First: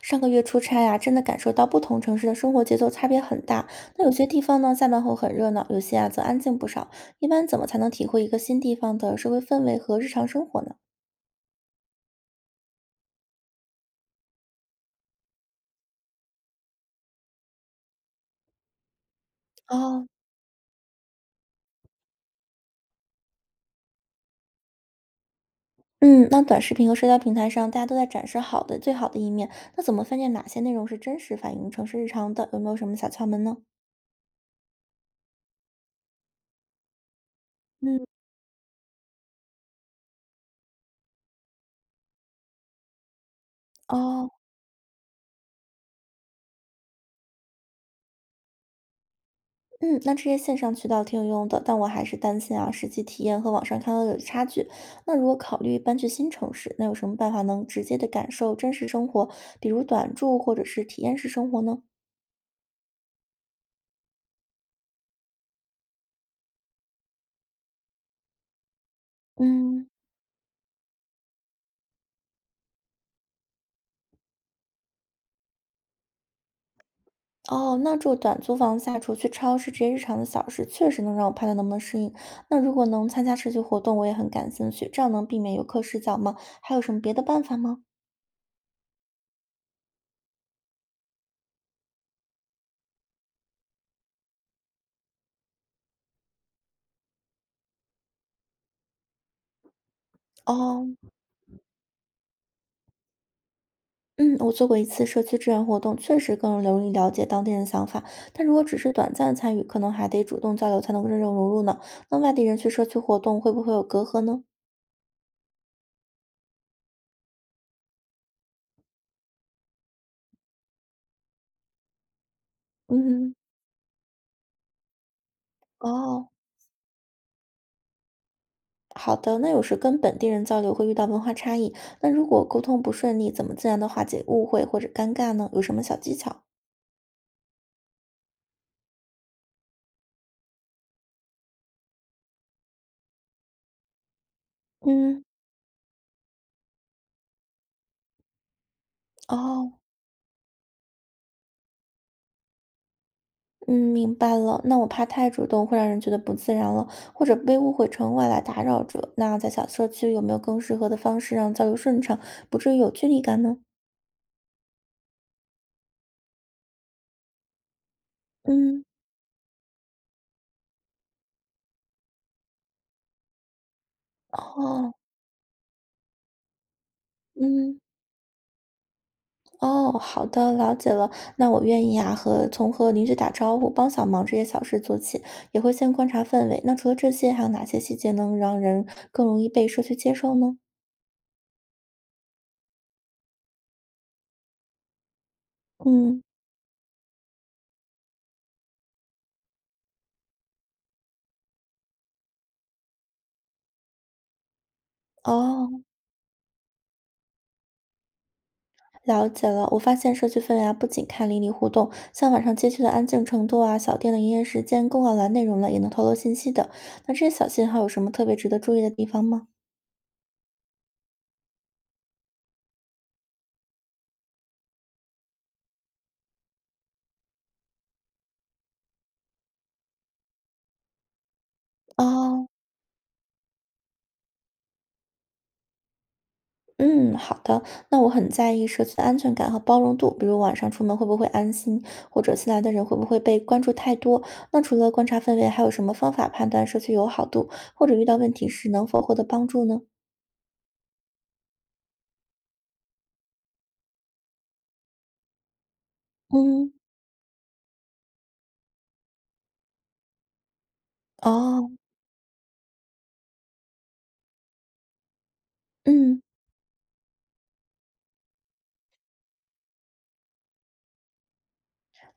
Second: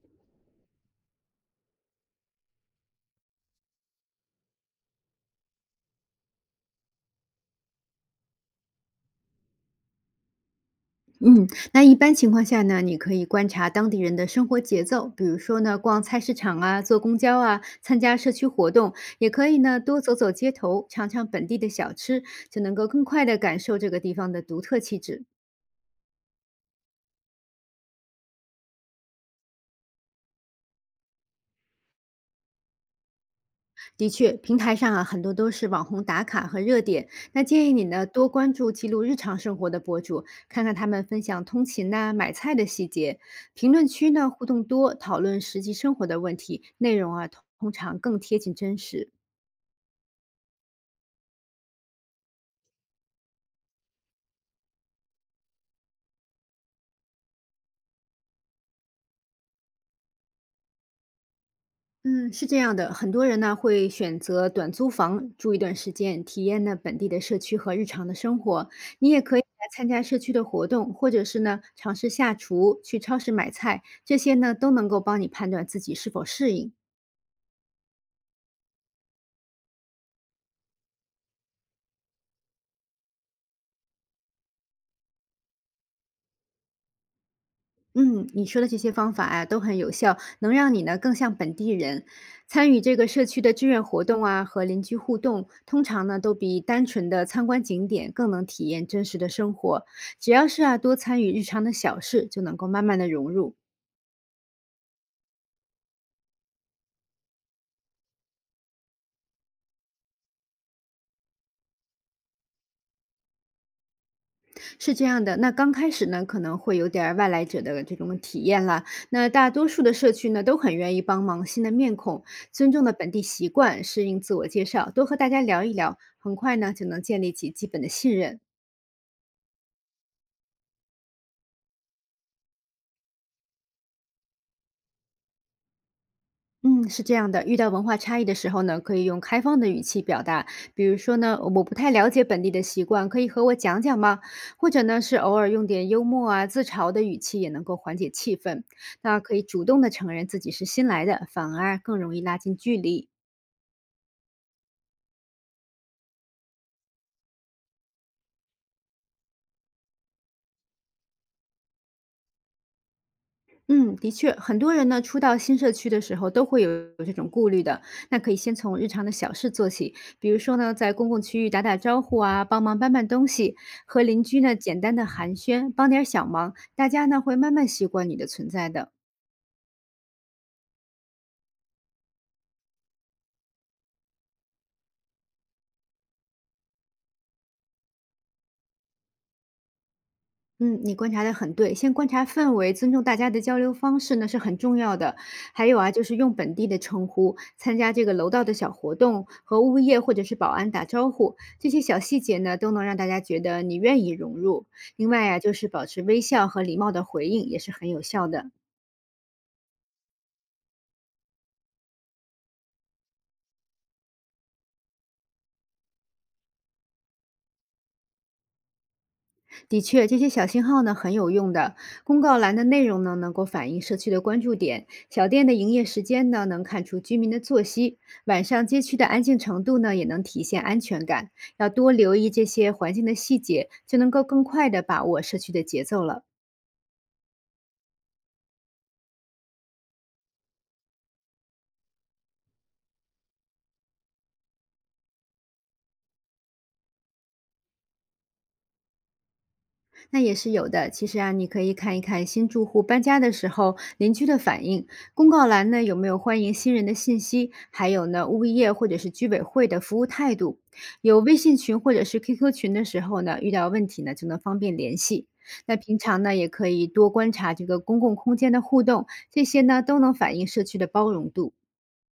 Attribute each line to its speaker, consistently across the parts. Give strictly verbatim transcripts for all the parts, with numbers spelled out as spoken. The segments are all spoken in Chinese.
Speaker 1: 上个月出差啊，真的感受到不同城市的生活节奏差别很大。那有些地方呢，下班后很热闹，有些啊则安静不少。一般怎么才能体会一个新地方的社会氛围和日常生活呢？
Speaker 2: 嗯，那一般情况下呢，你可以观察当地人的生活节奏，比如说呢，逛菜市场啊，坐公交啊，参加社区活动，也可以呢，多
Speaker 1: 哦。
Speaker 2: 走走街头，尝尝本地的小吃，就能够更快地感受这个地方的独特气质。
Speaker 1: 嗯，那短视频和社交平台上，大家都在展示好的、最好的一面，那怎么分辨哪些内容是真实反映城市日常的？有没有什么小窍门呢？
Speaker 2: 的确，平台上啊，很多都是网红打卡和热点，那建议你
Speaker 1: 嗯。
Speaker 2: 呢，多关注记录日常生活的博主，看看他们分享通勤呐、买菜的细节。评论区
Speaker 1: 哦。
Speaker 2: 呢，互动多，讨论实际生活的问题，内容啊，通通常更贴近真实。
Speaker 1: 嗯，那这些线上渠道挺有用的，但我还是担心啊，实际体验和网上看到的有差距。那如果考虑搬去新城市，那有什么办法能直接的感受真实生活，比如短住或者是体验式生活呢？
Speaker 2: 嗯，是这样的，很多人呢会选择短租房住一段时间，体验呢本地的社区和日常的生活。你也可以来
Speaker 1: 嗯。
Speaker 2: 参加社区的活动，或者是呢尝试下厨、去超市买菜，这些呢都能够帮你判断自己是否适应。
Speaker 1: 哦，那住短租房下厨去超市这些日常的小事，确实能让我判断能不能适应。那如果能参加社区活动，我也很感兴趣，这样能避免游客视角吗？还有什么别的办法吗？
Speaker 2: 嗯，你说的这些方法啊，都很有效，能让你呢更像本地人。参与这个社区的志愿活动啊，和邻居互动，通常呢都比单纯的参观景点更能体验真实的生活。只要是啊
Speaker 1: 哦。
Speaker 2: 多参与日常的小事，就能够慢慢的融入。
Speaker 1: 嗯，我做过一次社区志愿活动，确实更容易了解当地人想法。但如果只是短暂参与，可能还得主动交流才能够真正融入呢。那外地人去社区活动会不会有隔阂呢？
Speaker 2: 是这样的，那刚开始呢可能会有点儿外来者的这种体验啦。那大多数的社区呢都很愿意帮忙新的面孔，尊重的本地
Speaker 1: 嗯。
Speaker 2: 习惯，适应自我介绍，多和大家聊一聊，
Speaker 1: 哦，
Speaker 2: 很快呢就能建立起基本的信任。
Speaker 1: 好的，那有时跟本地人交流会遇到文化差异，那如果沟通不顺利，怎么自然的化解误会或者尴尬呢？有什么小技巧？
Speaker 2: 嗯，是这样的，遇到文化差异的时候呢，可以用开放的语气表达，比如说呢，我不太了解本地的习惯，可以和我讲讲吗？或者呢，是
Speaker 1: 嗯。
Speaker 2: 偶尔用点幽默啊、自嘲的语气，也能够缓解气氛。那可以主
Speaker 1: 哦。
Speaker 2: 动的承认自己是新来的，反而更容易拉近距离。
Speaker 1: 嗯，明白了。那我怕太主动会让人觉得不自然了，或者被误会成外来打扰者。那在小社区有没有更适合的方式让交流顺畅，不至于有距离感呢？
Speaker 2: 嗯，的确，很多人呢初到新社区的时候都会有有这种顾虑的。那可以先从
Speaker 1: 嗯。
Speaker 2: 日常的小事做起，比如说呢，在公共区域打打招呼啊，帮忙搬搬东西，和邻居呢简
Speaker 1: 哦。
Speaker 2: 单的寒暄，帮点儿小忙，大家呢会慢慢
Speaker 1: 嗯。
Speaker 2: 习惯你的存在的。
Speaker 1: 哦，好的，了解了。那我愿意啊，和从和邻居打招呼、帮小忙这些小事做起，也会先观察氛围。那除了这些，还有哪些细节能让人更容易被社区接受呢？
Speaker 2: 嗯，你观察的很对，先观察氛围，尊重大家的交流方式呢是很重要的。还有啊，就是
Speaker 1: 嗯。
Speaker 2: 用本地的称呼，参加这个楼道的小活动，和物业或者是保安打招呼，这些小细节呢都能让大家觉得你愿意融入。另外啊，就是
Speaker 1: 哦。
Speaker 2: 保持微笑和礼貌的回应也是很有效的。
Speaker 1: 了解了，我发现社区氛围啊，不仅看邻里互动，像晚上街区的安静程度啊、小店的营业时间、公告栏内容了，也能透露信息的。那这些小信号有什么特别值得注意的地方吗？
Speaker 2: 的确，这些小信号呢很有用的。公告栏的内容呢能够反映社区的关注点，小店的营业时间呢能看出居民的作息，晚上街区的安静程度呢也能体现安全感。要多留意这
Speaker 1: 哦。
Speaker 2: 些环境的细节，就能够更快地把握社区的节奏了。
Speaker 1: 嗯，好的。那我很在意社区的安全感和包容度，比如晚上出门会不会安心，或者新来的人会不会被关注太多。那除了观察氛围，还有什么方法判断社区友好度，或者遇到问题时能否获得帮助呢？
Speaker 2: 那也是有的。其实啊，你可以看一看新住户搬家的时候邻居的反应，公告栏呢有没有欢迎
Speaker 1: 嗯。
Speaker 2: 新人的信息，还有呢物业或者是居委会的服务态度。有微信
Speaker 1: 哦。
Speaker 2: 群或者是 Q Q 群的时候呢，遇到问题呢就能方便联系。那平
Speaker 1: 嗯。
Speaker 2: 常呢也可以多观察这个公共空间的互动，这些呢都能反映社区的包容度。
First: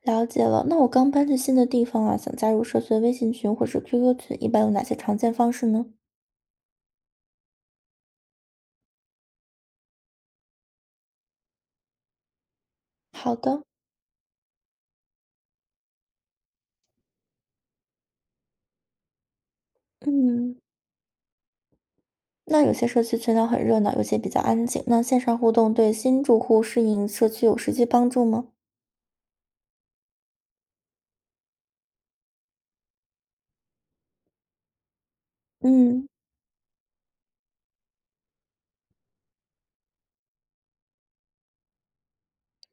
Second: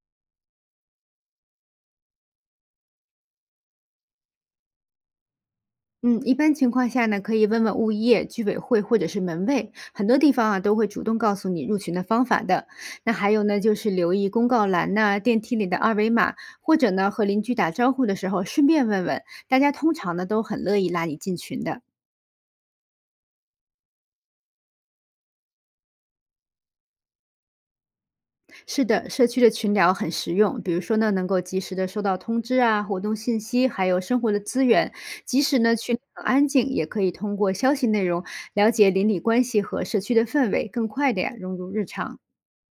Speaker 1: 了解了，那我刚搬去新的地方啊，想加入社区的微信群或是 Q Q 群，一般有哪些常见方式呢？
Speaker 2: 嗯，一般情况下呢，可以问问物业、居委会或者是门卫，很多地方啊都会主动告诉你入群的方法的。那还
Speaker 1: 好
Speaker 2: 有呢，
Speaker 1: 的。
Speaker 2: 就是留意公告栏呐、电梯里的二维码，或者呢和邻居打招呼的时候顺便问问，大家通常呢都
Speaker 1: 嗯，
Speaker 2: 很乐意拉你进群的。
Speaker 1: 那有些社区群聊很热闹，有些比较安静。那线上互动对新住户适应社区有实际帮助吗？
Speaker 2: 是的，社区的群聊很实用，比如说呢能够及时的收到通知啊、活动信息，还有生活的资源。即使呢群里
Speaker 1: 嗯
Speaker 2: 很安静，也可以通过消息内容了解邻里关系和社区的氛围，更快的呀融入日常。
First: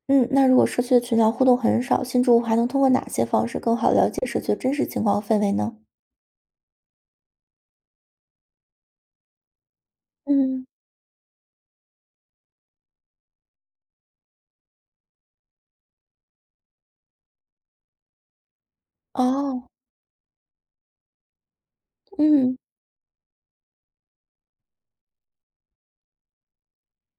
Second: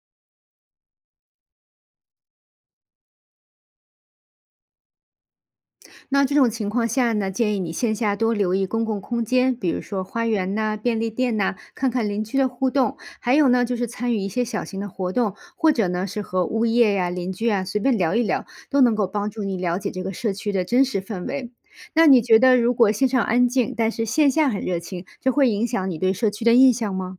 Speaker 1: 嗯，那如果社区的群聊互动很少，新住户还能通过哪些方式更好了解社区的真实情况和氛围呢？
Speaker 2: 那这种情况下呢，建议你线下多留意公共空间，比如说花园
Speaker 1: 嗯。
Speaker 2: 呐、便利店呐、看看邻居的互动，还有呢就是参与一些小型的活动，或者呢是和物业呀、邻居啊随便聊一聊，都能够帮助你
Speaker 1: 哦。
Speaker 2: 了解这个社区的真实氛围。那你觉
Speaker 1: 嗯。
Speaker 2: 得，如果线上安静，但是线下很热情，这会影响你对社区的印象吗？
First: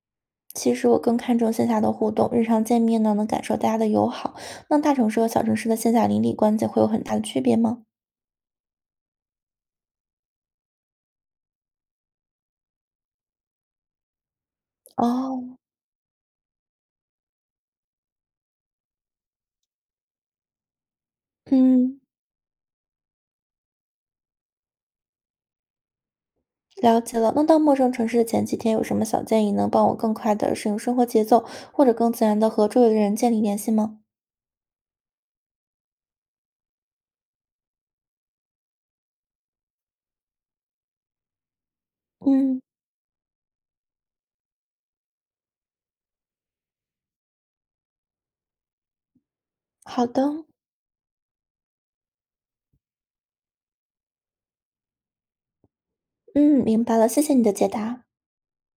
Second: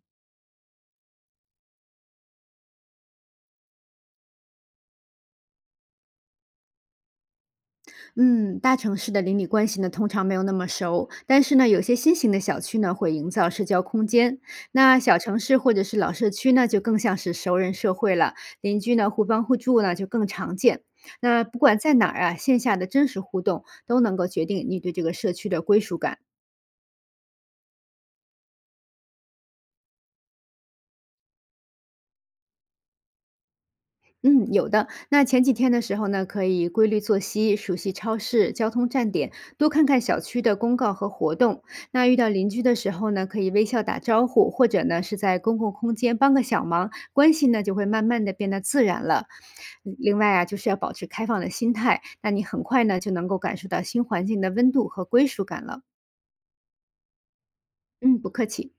Speaker 1: 其实我更看重线下的互动，日常见面呢能感受大家的友好。那大城市和小城市的线下邻里关系会有很大的区别吗？
Speaker 2: 嗯，大城市的邻里关系呢，通常没有那么熟，但是呢，有些新型的小区呢，会营造社交空间。那小城
Speaker 1: 哦。
Speaker 2: 市或者是老社区呢，就更像是熟人社会了，邻居呢互帮互助呢就更常见。那不管在
Speaker 1: 嗯，
Speaker 2: 哪儿啊，线下的真实互动都能够决定你对这个社区的归属感。
Speaker 1: 了解了。那到陌生城市的前几天有什么小建议能帮我更快的适应生活节奏，或者更自然的和周围的人建立联系吗？
Speaker 2: 嗯，有的。那前几天的时候呢，可以规律作息，熟悉超市、交通站点，多看看小区的公告和活动。那遇到邻
Speaker 1: 嗯，
Speaker 2: 居的时候呢，可以微笑打招呼，或者呢是在公共空间帮个小忙，关系呢就会慢慢的变得自然了。嗯
Speaker 1: 好
Speaker 2: 另
Speaker 1: 的。
Speaker 2: 外啊，就是要保持开放的心态，那你很快呢就能够感受到新环境的温度和归属感了。
Speaker 1: 嗯，明白了，谢谢你的解答。
Speaker 2: 嗯，不客气。